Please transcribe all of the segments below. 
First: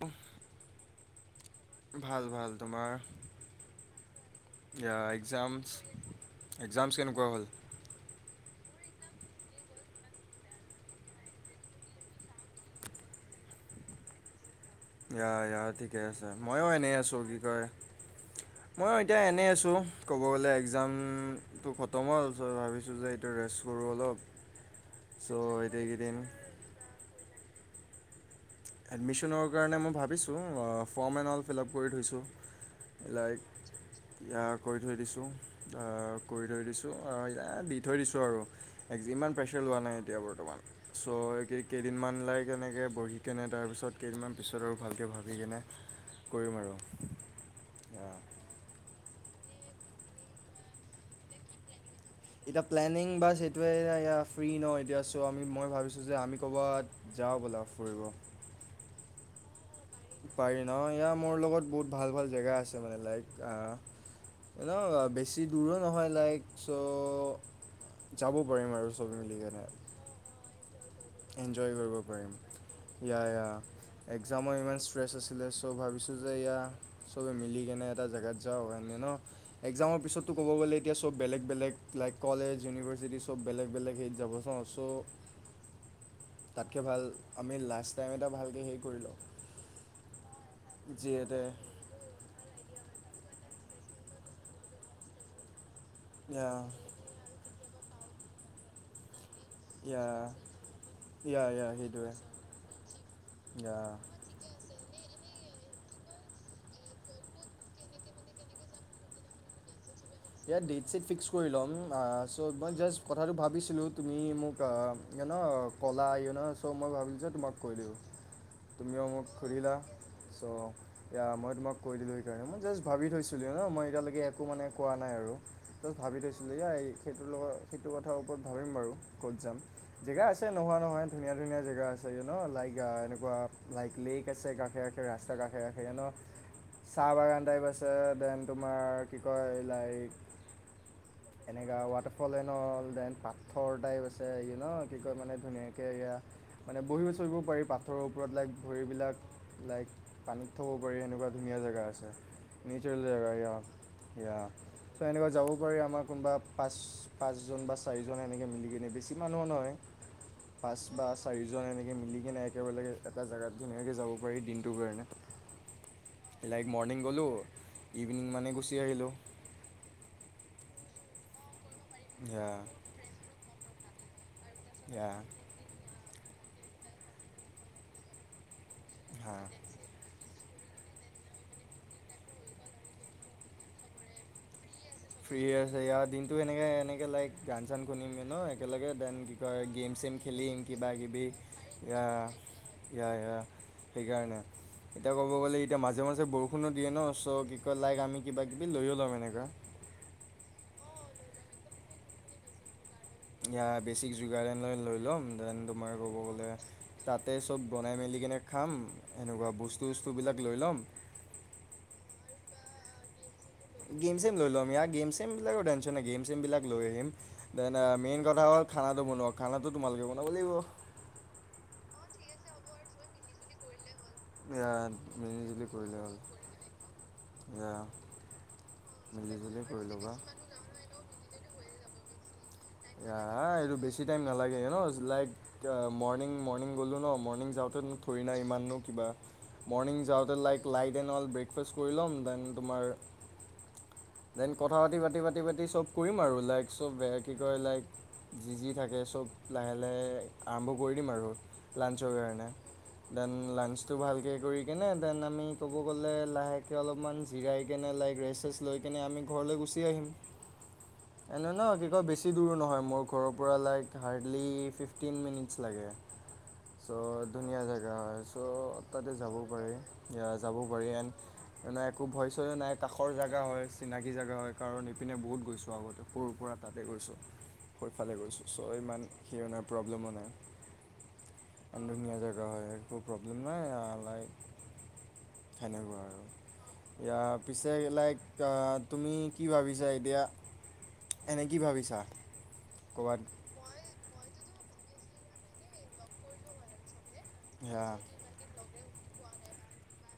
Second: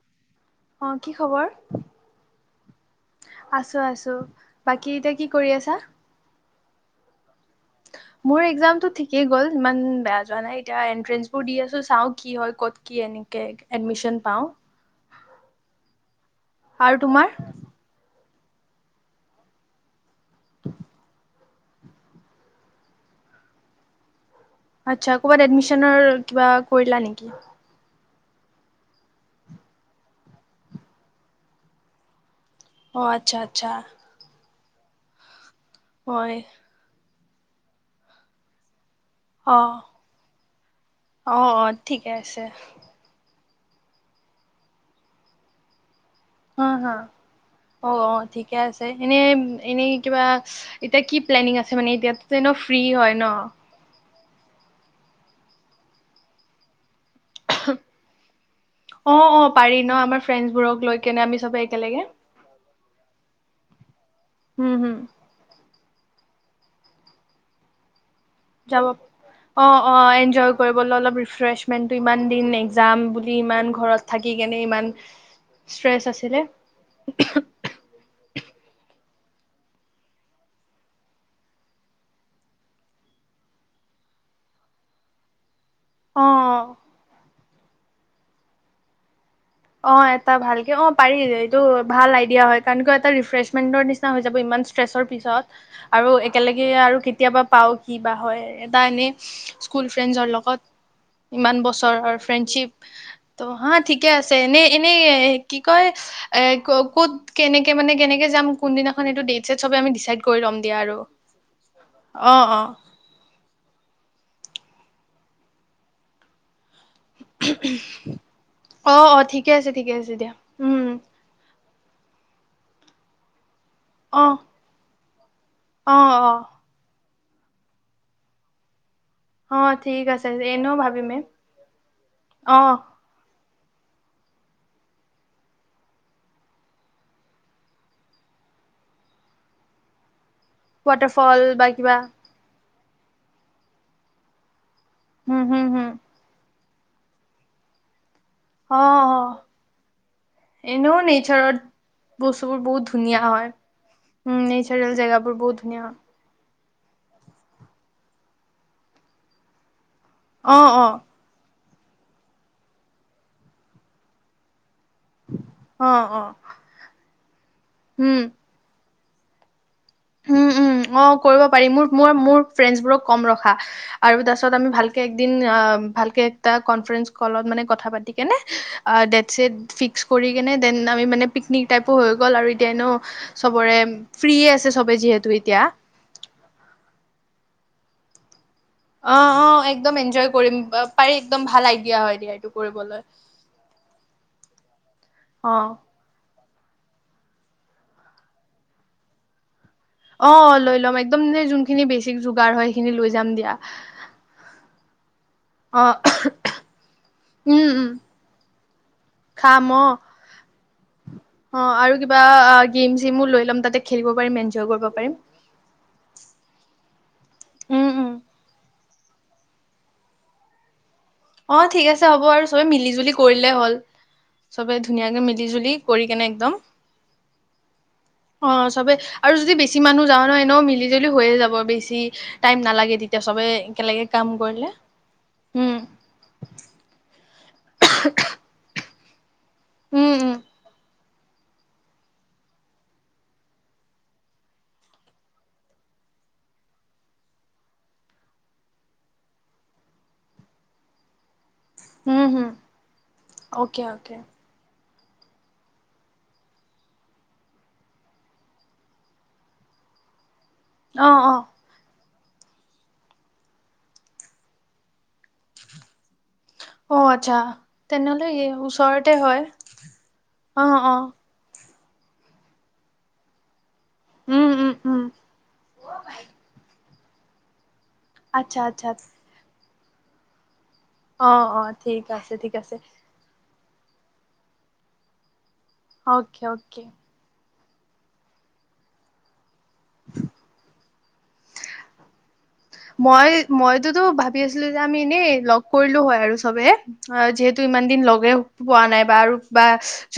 আহ উম কি খবৰ ভাল ভাল তোমাৰ আছো আছো বাকী য়া এতিয়া কি কৰি আছা এক্সামস এক্সামস কেনেকুৱা হ'ল মোৰ এক্সামতো ঠিকেই গল ইমান বেয়া যোৱা নাই এতিয়া এণ্ট্ৰেন্সবোৰ দি আছোঁ চাওঁ কি হয় কত কি এনেকে এডমিশ্যন পাওঁ। ইয়া ইয়া ঠিকে আছে ময়ো এনেই আৰু আছো তোমাৰ কি কয় মই এতিয়া এনেই আছো ক'ব গ'লে এক্সামম ইটো খতম হ'ল সো ভাবিছো যে এইটো ৰেষ্ট কৰো অলপ আচ্ছা কৰবাত চ' এতিয়া এডমিশ্যনৰ এইকেইদিন কিবা কৰিলা নেকি এডমিশ্যনৰ কাৰণে মই ভাবিছোঁ form and all fill up কৰি থৈছোঁ অ আচ্ছা লাইক আচ্ছা ইয়া কৰি থৈ দিছোঁ আহ হয় কৰি থৈ দিছো অ ইায়াত দি থৈ দিছোঁ আৰু আজি ইমান অ প্ৰেচাৰ লোৱা নাই এতিয়া বৰ্তমান চ' অ এই অ ঠিকে কেইদিনমান লাগ আছে এনেকে বহি কেনে তাৰপিছত কেইদিনমান পিছত আৰু ভালকৈ ভাবি কিনে হা হা অ অ ঠিকে আছে এনেই এনেই কিবা এতিয়া কি প্লেনিং আছে মানে এতিয়া এতিয়া প্লেনিং বাচ সেইটোৱে ইয়া ইয়াত ফ্ৰী ন এতিয়া চ' আমি মই ভাবিছোঁ যে আমি ক'ৰবাত যা হব লাভ কৰিব অ অপ পাৰি ন ইয়া মোৰ লগত বহুত একেলগে ভাল ভাল জেগা আছে মানে লাইক আহ উম এনো হুম বেছি দূৰত নহয় লাইক চ' যাব পাৰিম আৰু চব মিলিকিণে অ', অ', এনজয় কৰিবলৈ অলপ এনজয় ৰিফ্ৰেছমেণ্টটো কৰিব ইমান পাৰিম দিন এক্সাম ইয়া বুলি ইমান ঘৰত ইয়া থাকি কেনে একজামৰ ইমান ষ্ট্ৰেছ আছিলে চ' ষ্ট্ৰেছ ভাবিছো যে আছিলে ইয়া চবে মিলি কেনে এটা জেগাত যাওঁ কানে ন একজামৰ পিছতো ক'ব গ'লে এতিয়া চব বেলেগ বেলেগ লাইক কলেজ ইউনিভাৰ্চিটি চব বেলেগ বেলেগ সেইত যাব চওঁ চ' অ', তাতকে ভাল আমি লাষ্ট টাইম এটা ভালকৈ হেৰি কৰি লওঁঁ অ, এটা ভালকে অ, পাৰি যিহেতু এইটো ভাল আইডিয়া হয়, কাৰণ কিয় এটা ৰিফ্ৰেছ মিন্দও নিচিনা হৈ যাব, ইমান ষ্টেছৰ পিছত আৰু ইয়া একেলগে আৰু কেতিয়াবা পাওঁ কিবা হয় এটা এনেই স্কুল ইয়া ফ্ৰেণ্ডৰ লগত, ইয়া ইমান ইয়া সেইটোৱে বছৰৰ ফ্ৰেণ্ডশিপ, ত' হা, ইয়া ঠিকে আছে। এনে-এনেই কি কয়, এ ক ক'ত কেনেকে মানে কেনেকে যাম কোনদিনাখন, এইটো ডেট-ছেট চবে আমি দিছাই ইয়াত ডেট-ছেট ফিক্স কৰি লম, আ অ চ অ মই জাষ্ট কথাটো ভাবিছিলোঁ তুমি মোক, ইউনো ক'লা ইউনো চ' মই ভাবিলোঁ যে তোমাক কৈ দিওঁ, অ তুমিও অ মোক ঠিকে আছে সুধিলা ঠিকে আছে দিয়া ছ' উম এয়া মই তোমাক কৈ দিলো সেইকাৰণে, মই জাষ্ট ভাবি থৈছিলোঁ। ইউনো, মই এতিয়ালৈকে অ একো মানে নাই আৰু ত অ ভাবি অ থৈছিলোঁ, এয়া এই সেইটোৰ লগত, সেইটো কথাৰ ওপৰত ভাবিম বাৰু ক'ত যাম? অ ঠিক জেগা আছে, এনেও নোহোৱা নহয়, ভাবিমে ধুনীয়া-ধুনীয়া জেগা আছে, ইউনো অ লাইক এনেকুৱা লাইক লি কেছে, কাষে-কাষে ৰাস্তাৰ, কাষে- কাষে, ইউনো, চাহ বাগান টাইপ আছে, দেন তোমাৰ কি কয়? লাইক ৱাটাৰফল বা কিবা ডেন পাথৰ টাইপ আছে, ইউনো কি কয় মানে, হম হম ধুনীয়াকে হম এইয়া মানে, বহিব, চলিব পাৰি পাথৰ ওপৰত ওপৰত, লাইক অ অ ভৰিবিলাক লাইক পানীত থ'ব এনেও পাৰি, এনেকুৱা নেচাৰত ধুনীয়া জেগা আছে, বস্তুবোৰ নেচাৰেল জেগা, ইয়া-ইয়া ৰেল জেগাবোৰ বহুত ধুনীয়া। পাঁচ-পাঁচজন বা চাৰিজন এনেকে মিলি কেনে, বেছি মানুহ নহয়। অ পাঁচ অ বা চাৰি। এনেকে মিলি কিনে, একেলগে এটা জেগাত ধুনীয়াকে যাব পাৰি, দিন ফুৰিব কাৰণে, অ অ লাইক মৰ্ণিং গ'লো ইভিনিং মানে গুচি আহিলোঁ। উম-উম, অ, কৰিব পাৰি, মোৰ মোৰ-মোৰ, ইয়া ফ্ৰেণ্ডছবোৰক কম ৰখা আৰু দচ তাত আমি ভালকে ইয়া একদিন, ভালকে টা কনফাৰেনঞ্চ কলত মানে, কথা পাতি কেনে হা ডেট-ছেট ফিক্স কৰি দেন আমি মানে পিকনিক টাইপো হৈ গ'ল আৰু এতিয়া এনেও চবৰে ফ্ৰি আছে চবে যিহেতু ফ্ৰি এতিয়া আছে ইয়াৰ দিনটো এনেকে এনেকে লাইকান কান কনিমে ন একেলগে দেন অ', কি অ', কয় একদম গেম চেম এনজয় কৰিম খেলিম পাৰি কিবাকিবি একদম ভাল আইডিয়া ইয়া হয় দিয়া এইটো কৰিবলৈ ইয়া সেইকাৰণে এতিয়া ক'ব গ'লে অ', এতিয়া মাজে মাজে বৰষু ফোনো দিয়ে ন চ' কি কয় লাইক আমি কিবা কিবি লৈয়ো ল'ম এনেকুৱা অ অ লৈ ল'ম একদম ন যোনখিনি বেছিক যোগাৰ হয়। সেইখিনি লৈ যাম দিয়া ই বেছিক যোগাৰ লৈ লৈ ল' দেন তোমাৰ অ', ক'ব গ'লে তাতে চব উম, উম, বনাই মেলি কিনে খাম এনেকুৱা খাম অ'। বস্তু চস্তূবিলাক লৈ ল'ম কিম চিমো লৈ ল'ম তাতে খেলিব গেম পাৰিম চেম লৈ এনজয় লম কৰিব ইয়াৰ পাৰিম। গেম চেম বিলাকৰ টেনচন গেম চেম বিলাক লৈ আহিম দেন মেইন কথা হ'ল খানাটো বনোৱা খানাটো তোমালোকে বনাব লাগিব অ ঠিক আছে হ'ব আৰু চবে মিলি জুলি কৰিলেই হ'ল। এয়া চবে ধুনীয়াকে মিলি মিলিজুলি জুলি কৰিলে কৰি হ'ল কেনে একদম এয়া অ চবেই আৰু যদি মিলিজুলি বেছি কৰি মানুহ ল'বা যাওঁ ন এনেও মিলি জুলি হৈয়ে যাব বেছি। দি আহ এইটো বেছি টাইম নালাগে কৰিলে হেন লাইক উম মৰ্ণিং মৰ্ণিং গলো ন মৰ্ণিং যাওঁতে ধৰি না ইমাননো কিবা মৰ্নিং উম যাওঁতে um like light then all breakfast কৰি ল'ম দেন তোমাৰ দেন কথা পাতি পাতি পাতি পাতিয়েই চব কৰিম আৰু লাইক চব কি কয় লাইক যি যি থাকে চব লাহে লাহে আৰম্ভ কৰি দিম আৰু লাঞ্চৰ উম হুম কাৰণে দেন অ'কে লাঞ্চটো অ'কে ভালকৈ কৰি কেনে ন আমি ক'ব গ'লে লাহেকে অলপমান জিৰাই কেনে লাইক ৰেচ চেছ লৈ সেই কেনে আমি ঘৰলৈ গুচি আহিম অ অ এনে ন কি ক বেছি বছি দূৰ নহয় মোৰ ঘৰৰ পৰা like hardly fifteen minutes লাগে অ চ' আচ্ছা ধুনীয়া জেগা হয় তেনেহ'লে চ' এই তাতে ওচৰতে যাব হয় পাৰি যাব অ পাৰি অ এণ্ড এনে একো ভয় চয়ো নাই কাষৰ জেগা হয় চিনাকি জেগা উম হয় উম কাৰণ উম ইপিনে বহুত গৈছোঁ আগতে সৰুৰ পৰা তাতে গৈছোঁ সফালে গৈছোঁ আচ্ছা ছয় আচ্ছা ইমান সিৰণাৰ প্ৰব্লেমো নাই অ অ এণ্ড ঠিক ধুনীয়া আছে জেগা ঠিক হয় আছে। একো প্ৰব্লেম নাই ই লাই সনেকুৱা আৰু অকে অকে ইয়াৰ পিছে লাইক ক তুমি কি ভাবিছা এতিয়া এনে কি ভাবিছা ক'ৰবাত মই মইতোতো ভাবি আছিলো আমি এনেই লগ কৰিলো হয় আৰু চবে অ যিহেতু ইমান সেয়া দিন লগে পোৱা নাই বা আৰু বা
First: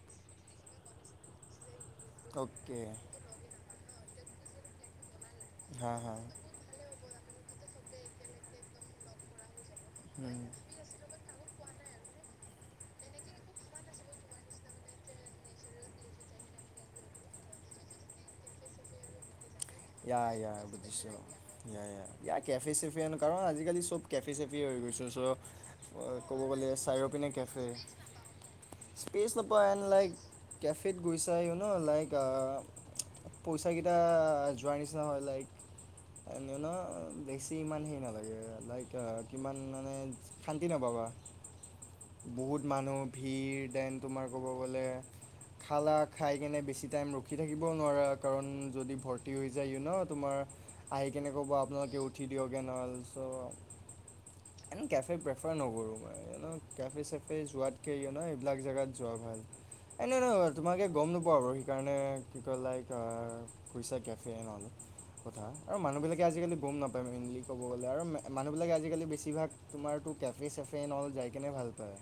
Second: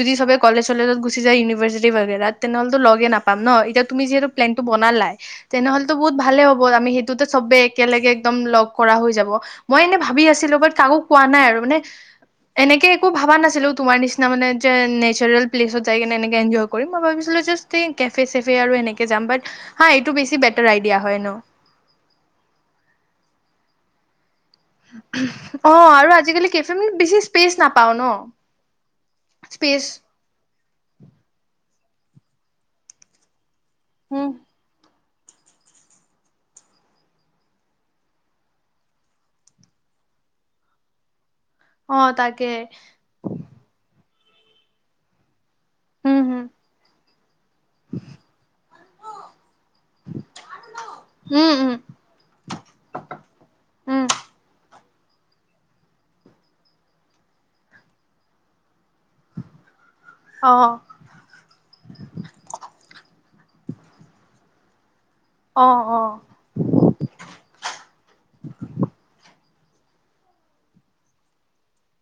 যদি সবে কলেজ চলেজত গুচি যায় ইউনিভাৰ্চিটি বাগেৰা তেনেহ'লেতো অ'কে লগে নাপাম ন এতিয়া তুমি যিহেতু্লেন বনালাই হা হা হ আমি সেইটোতে চবে একেলগে একদম লগ কৰা হৈ যাব মই এনে ভাবি আছিলো য়া বাট কাকো কোৱা নাই আৰু মানে এনেকে একো ভাবা নাছিলো তোমাৰ নিচিনা মানে যে নেচাৰেল প্লেচত যাই কিনে এনেকে এনজয় কৰিম মই ভাবিছিলো জা কে চেফে আৰু এনেকে যাম হা এইটো বছি বেতেৰাইত নি কেফে চেফে এ কৰ ন আজি খালিব কেফে চপি চেপি হৈ গৈছো চ' অ', আৰু ক'ব আজিকালি গ'লে কেফে মানে চাইৰ' বেছি পিনে স্পেচ কেফে নাপাও ন স্পেচ নপোৱা এন স্পেচ লাইক কেফেত গৈছাই লাইক পইচাকেইটা উম। চ হয় লাইক এ ন বেছি ইমান হেৰি নালাগে লাইক কিমান মানে শান্তি নাপাবা অ', তাকে বহুত মানুহ ভিৰ দেন তোমাৰ ক'ব গ'লে খালা উম, খাই হম, কেনে বেছি টাইম ৰখি থাকিবও নোৱাৰা কাৰণ যদি ভৰি যায় ন তোমাৰ আহি কেনে ক'ব উম, উম, আপোনালোকে উঠি দিয়কগে নহ'ল উম, চ' এনে কেফে প্ৰেফাৰ নকৰোঁ মই ন কেফে চেফে যোৱাতকৈ ন এইবিলাক জেগাত যোৱা ভাল এনে ন অ', তোমাকে গম নোপোৱা আৰু সেইকাৰণে কি কয় লাইক পুইছাক কেইনল কথা আৰু অ', অ', মানুহবিলাকে আজিকালি গম নাপায় মেইনলি'ব গ'লে আৰু মানুহবিলাকে আজিকালি বেছিভাগ তোমাৰটো কেফে চেফেনল যাই কেনে ভাল পায়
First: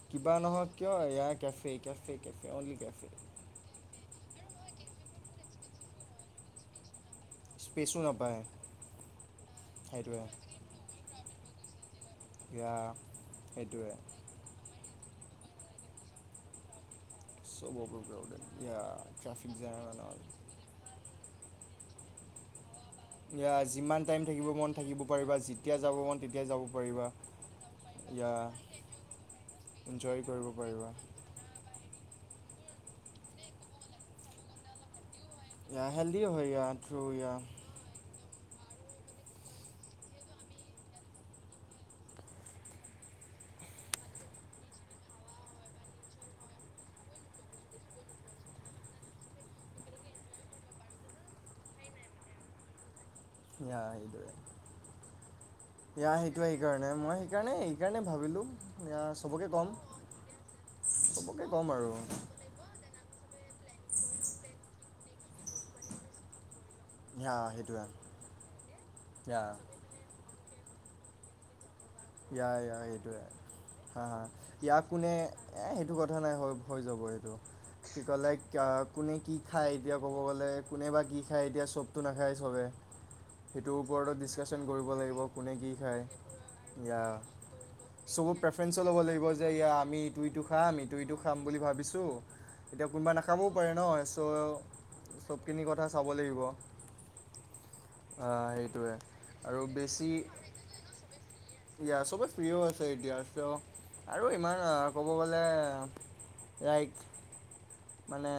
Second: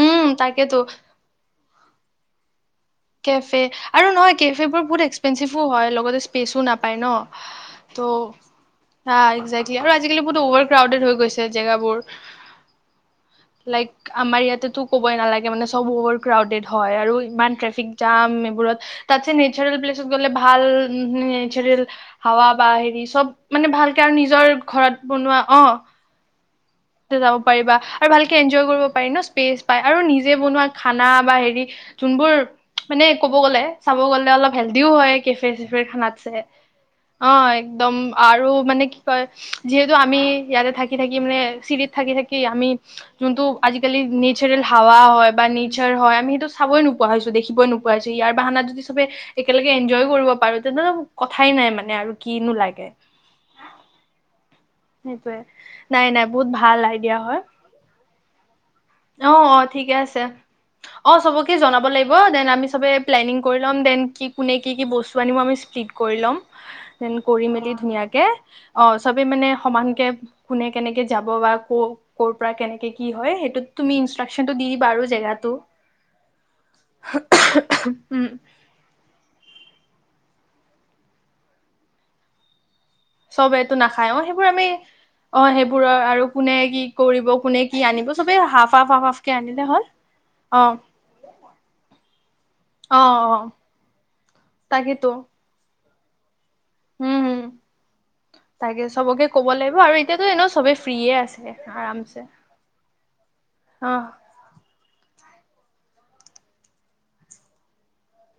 উম, কিবা নহওক তাকেতো কিয় এয়াৰ কেফে ঠিকেঠিক আছে অ অনল কে কেফে আৰু নহয় কেফে বোৰ বহুত এক্সপেঞ্চিভো হয় লগতে স্পেচো নাপায় ন স্পেচো নাপায় ত' হা একজেকলি আৰু সেইটোৱে আজিকালি বহুত অভাৰ ক্ৰাউডেড হৈ গৈছে জেগাবোৰ ইয়া সেইটোৱে লাইক আমাৰ ইয়াতেতো ক'বই নালাগে এতিয়া মানে চব অভাৰ ক্ৰাউডেড হয় আৰু ইমান চব ট্ৰেফিক দাম অভাৰক্ৰাউডেড ইয়া এইবোৰত, তাতছে ট্ৰেফিক নেচাৰেল জাম এণ্ড প্লেছত অল গ'লে ভাল উমহো নেচাৰেল হাৱা বা সে চব ইয়া মানে যিমান ভালকে আৰু টাইম থাকিব নিজৰ মন থাকিব ঘৰত পাৰিবা বনোৱা অ যেতিয়া যাব মন তেতিয়া যাব পাৰিবা যাব পাৰিবা আৰু ইয়া ভালকে এনজয় কৰিব পাৰি ন স্পেচ পাই আৰু এনজয় নিজে কৰিব বনোৱা পাৰিবা খানা বা হেৰি যোনবোৰ মানে ক'ব গ'লে চাব গ'লে অলপ হেল্ডিও হয় কেফে চেফেৰ ইয়া হেল্ডি খানাতছে হয় ইয়া থ্ৰু ইয়া অ একদম আৰু মানে কি কয় যিহেতু আমি ইয়াতে থাকি থাকি মানে চিটিত থাকি থাকি আমি যোনটো আজিকালি নেচাৰেল হাৱা হয় বা নেচাৰ হয় আমি সেইটো চাবই নোপোৱা হৈছো দেখিবই নোপোৱা হৈছো ইয়াৰ বাহানাত যদি চবে একেলগে এনজয় কৰিব পাৰোঁ তেন্ত কথাই নাই মানে আৰু কিনো লাগে ইয়া এইটোৱে সেইটোৱে নাই নাই বহুত ভাল সেইকাৰণে মই আইডিয়া হয় সেইকাৰণে সেইকাৰণে ভাবিলোঁ ইয়া অ চবকে অ ক'ম ঠিকে আছে অ চবকে ক'ম জনাব আৰু লাগিব দেন আমি চবে প্লেনিং কৰি লম দেন কি কোনে কি কি বস্তু নিব আমি স্প্লিত কৰি ল'ম দেন ইয়া কৰি মেলি সেইটোৱে ধুনীয়াকে অ চবে ইয়া মানে সেনকে কোনে কেনেকে যাব বা ক ক'ৰ ইয়া পৰা ইয়া কেনেকে কি এইটোয়ে হয় সেইটোত তুমি হা হা ইনষ্ট্ৰাকচনটো দি ইয়াৰ দিবা আৰু কোনে জেগাটো এ সেইটো কথা নাই হৈ হৈ যাব সেইটো কি উম কলে কোনে কি খায় এতিয়া ক'ব গ'লে কোনে বা কি খায় এতিয়া চবটো নাখায় চবে চব এইটো সেইটোৰ নাখায় ওপৰতো অ সেইবোৰ ডিছকাশ্যন আমি কৰিব লাগিব অ কোনে কি সেইবোৰ খায় আৰু কোনে কি ইয়া কৰিব কোনে কি আনিব চব চবে হাফ প্ৰেফাৰেঞ্চো হাফ ল'ব হাফ লাগিব হাফকে যে আনিলে ইয়া হ'ল আমি ইটো ইটো অ খাম ইটো ইটো খাম বুলি ভাবিছোঁ এতিয়া অ কোনোবা অ নাখাবও পাৰে ন তাকেতো চ' চবখিনি কথা চাব লাগিব। উম হোম আহ, তাকে সেইটোৱে চবকে ক'ব লাগিব আৰু এতিয়াতো এনেও চবে ফ্ৰেয়ে ইয়া চবে ফ্ৰিয় আছে এতিয়া চ অহ আৰু ইমান ক'ব ক'ব গ'লে লাইক। মানে।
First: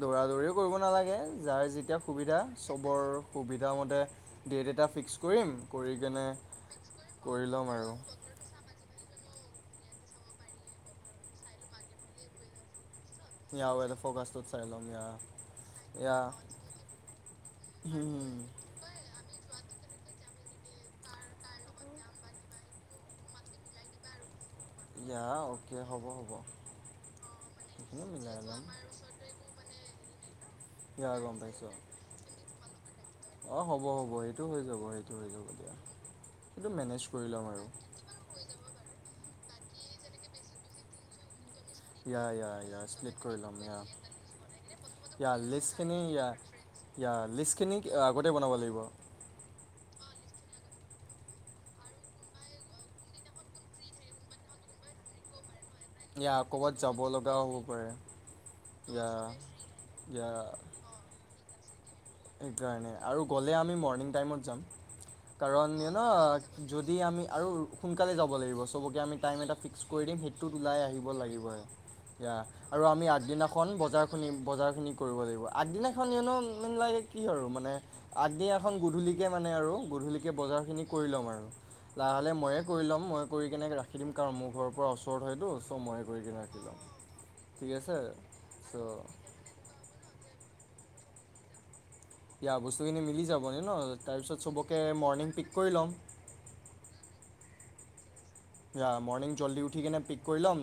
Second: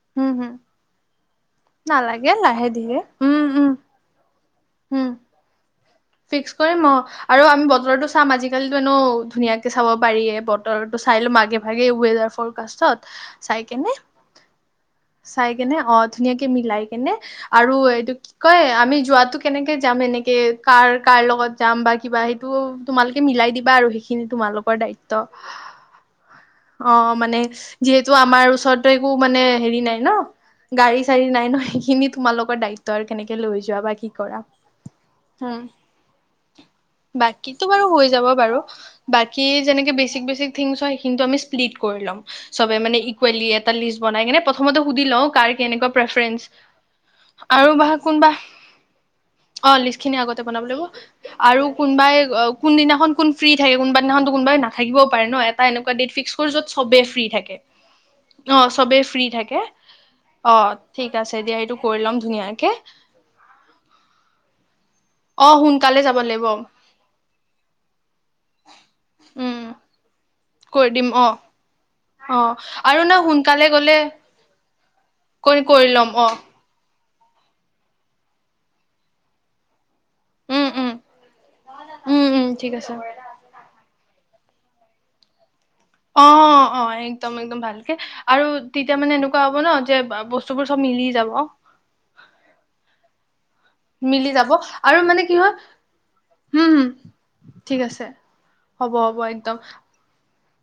দৌৰা উম হম দৌৰিও কৰিব নালাগে যাৰ যেতিয়া নালাগে সুবিধা লাহে ধীৰে চবৰ উম উম সুবিধামতে। ডেট এটা উম ফিক্স কৰিম কৰি। কেনে ফিক্স কৰিম অ আৰু কৰি আমি ল'ম বতৰটো চাম আজিকালিতো এনেও। ধুনীয়াকে চাব পাৰিয়ে বতৰটো চাই ল'ম আগে ভাগে ৱেডাৰ ফ'ৰকাষ্টত। চাই ইয়া কেনে ৱেডাৰ ফ'কাষ্টত চাই ল'ম ইয়া চাই কেনে অ ইয়া ধুনীয়াকে মিলাই কেনে আৰু এইটো কি হুম, কয় আমি যোৱাতো কেনেকে যাম এনেকে। তে কাৰ-কাৰ লগত যাম বা কিবা সেইটো তোমালোকে মিলাই দিবা আৰু সেইখিনি তোমালোক য়িত্ব ইয়া অ'কে হ'ব হ'ব অ মানে সেইখিনি যিহেতু মিলাই আমাৰ ল'ম ওচৰতো একো মানে হেৰি নাই ন গাড়ী ইয়া চাড়ী গম নাই ন পাইছোঁ সেইখিনি তোমালোকৰ দায়িত্ব আৰু কেনেকে লৈ অঁ যোৱা হ'ব বা কি হ'ব কৰা। সেইটো হৈ যাব সেইটো হৈ যাব উ দিয়া সেইটো মেনেজ কৰি ল'ম বাকীটো আৰু বাৰু হৈ যাব বাৰু বাক কি যেনেকে বেচিক-বেচিক থিংছ হয় সেইখিনিতো আমি ডিট কৰি ল'ম ইয়া ইয়া চবে ইয়া মানে স্প্লিট কৰি ইকুৱেলি ল'ম এটা ইয়া লিষ্ট বনাই কেনি প্ৰথমতে সুধি লও ইয়া কাৰ কেনেকে লিষ্টখিনি ইয়া ইয়া প্ৰেফেৰেন্স আৰু লিষ্টখিনি বা কোনবা আগতে বনাব লাগিব অ লিষ্ট খিনি আগতে বনাব লাগিব আৰু কোনোবাই অ কোনদিনাখন কোন ফ্ৰী থাকে কোনোবা দিনাখনো কোনোবাই নাথাকিবও পাৰে ন এনেকুৱা ডট ফিক্স ইয়া কৰো য'ত ক'ৰবাত সবে যাব ফ্ৰী লগাও থাকে হ'ব পাৰে অ চবেই ইয়া ফ্ৰী থাকে ইয়া অ ঠিক আছে দিয়া এইটো কৰি ল'ম ধুনীয়াকে সেইকাৰণে আৰু গ'লে আমি মৰ্ণিং টাইমত যাম। অ কাৰণ সোনকালে ন যাব লাগিব যদি আমি আৰু সোনকালে যাব লাগিব চবকে আমি টাইম এটা উম ফিক্স কৰি দিম সেই ত ওলাই কৰি আহিব দিম অ লাগিবয়ে ৷ ইয়া অ আৰু আমি না সোনকালে আগদিনাখন গলে বজাৰ খুনি জাৰ খিনি। ব কৰি কৰি আগদিনাখন ল'ম ইউ অ ন কি আৰু মানে আগদিনাখন গধূলিকে মানে আৰু। গধূলিকে উম বজাৰখিনি উম কৰি ল'ম আৰু উম লাহ-লাহে উম ময়ে ঠিক কৰি আছে ল'ম মই কৰি কেনে ৰাখি দিম। কাৰণ মোৰ ঘৰৰ পৰা ওচৰত হয়তো। চ' ময়ে কৰি কেনে ৰাখি ল'ম অ-অ একদম-এক্দম ঠিক ভালকে আছে আৰু চ' তেতিয়া মানে এনেকুৱা হ'ব ন যে বস্তুবোৰ মিলি যাব। ইয়া বস্তুখিনি মিলি যাব ইউ ন মিলি তাৰপিছত যাব চবকে আৰু মানে মৰ্ণিং কি পিক হয় কৰি ল'ম। উম হম ঠিক আছে। ইয়া হ'ব হ'ব মৰ্ণিং একদম জল্দি উঠি কিনে পিক কৰি ল'ম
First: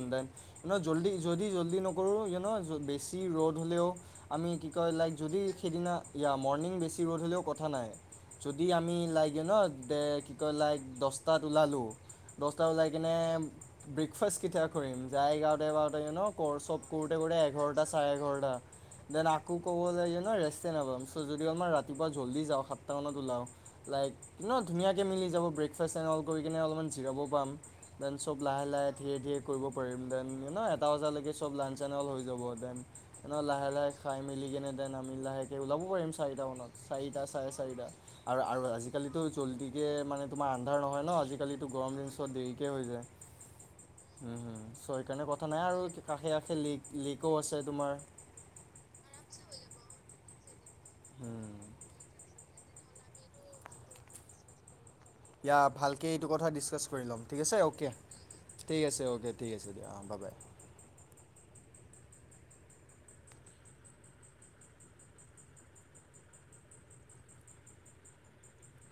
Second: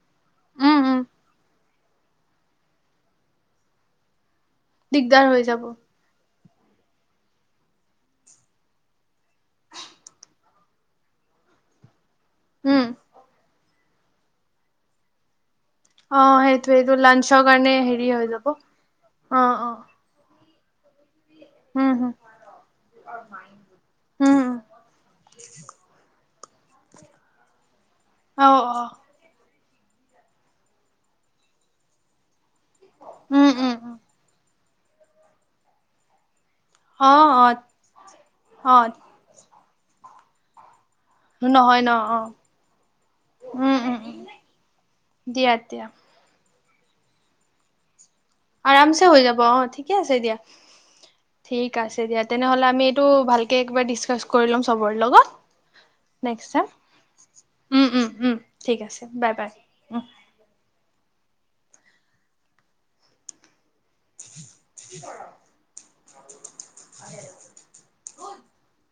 উম দেন উম জল্দি যদি জল্দি নকৰোঁ ইউ ন বেছি ৰ'দ হ'লেও আমি কি কয় লাইক দিগদাৰ যদি হৈ যাব সেইদিনা ইয়াম মৰ্ণিং বেছি ৰ'দ হ'লেও কথা নাই যদি আমি লাইকে ন দে কি কয় লাইক দহটাত ওলালোঁ দচটা উম ওলাই কিনে ব্ৰেকফাষ্ট কেতিয়া কৰিম যায়গ চাৰে এঘাৰটা দেন অ সেইটোৱেইটো কৰোঁতে লাঞ্চৰ কাৰণে কৰআকৌ হেৰি চাৰে হৈ যাব এঘাৰটা দেন অ আকৌ অ ক'বলেৰে [unintelligible] তে নৱম [unintelligible] যদি অলপ উম ৰাতিপুৱা হম জলদি যাওঁ সাতটামানত ওলাওঁ লাইক উম, কিমান ধুনীয়াকৈ মিলি যাব ব্ৰেকফাষ্ট এড অল কিনে অলপমান জিৰাব পাম দেন চব অ', লাহে লাহে, অ', ধেৰ ধেৰ কৰিব পাৰিম দেন, এনেও এটা বজালৈকে চব লাইন চাইন এ এনে উম, লাহে উম, লাহে উম, খাই মেলি কেনে নামি লাহেকে ওলাব পাৰিম চাৰিটা মানত। চাৰিটা, অ', চাৰে অ', চাৰিটা আৰু আৰু অ', আজিকালিতো জল্দি এ মানে তোমাৰ নহয় ন আজি কালিতো নহয় ন গৰম দিন চব অ', দেৰিকে হৈ যায়। উম হম, চ' সেইকাৰণে কথা দিয়া নাই আৰু দিয়া কাষে কাষে লে লিকো আছে তোমাৰ আৰামছে হৈ যাব, অ ঠিকে আছে দিয়া। ঠিক আছে দিয়া, তেনেহলে আমি তো ভালকে একবাৰ ডিছকাছ কৰি ল'ম চব দিয়া ভালকে এইটো কথা ডিছকাছ কৰি ল'ম ঠিক আছে উম, অ'কে, উম, উম, ঠিক আছে বাই অ'কে ঠিক বাই আছে দিয়া উম। অঁ। [unintelligible]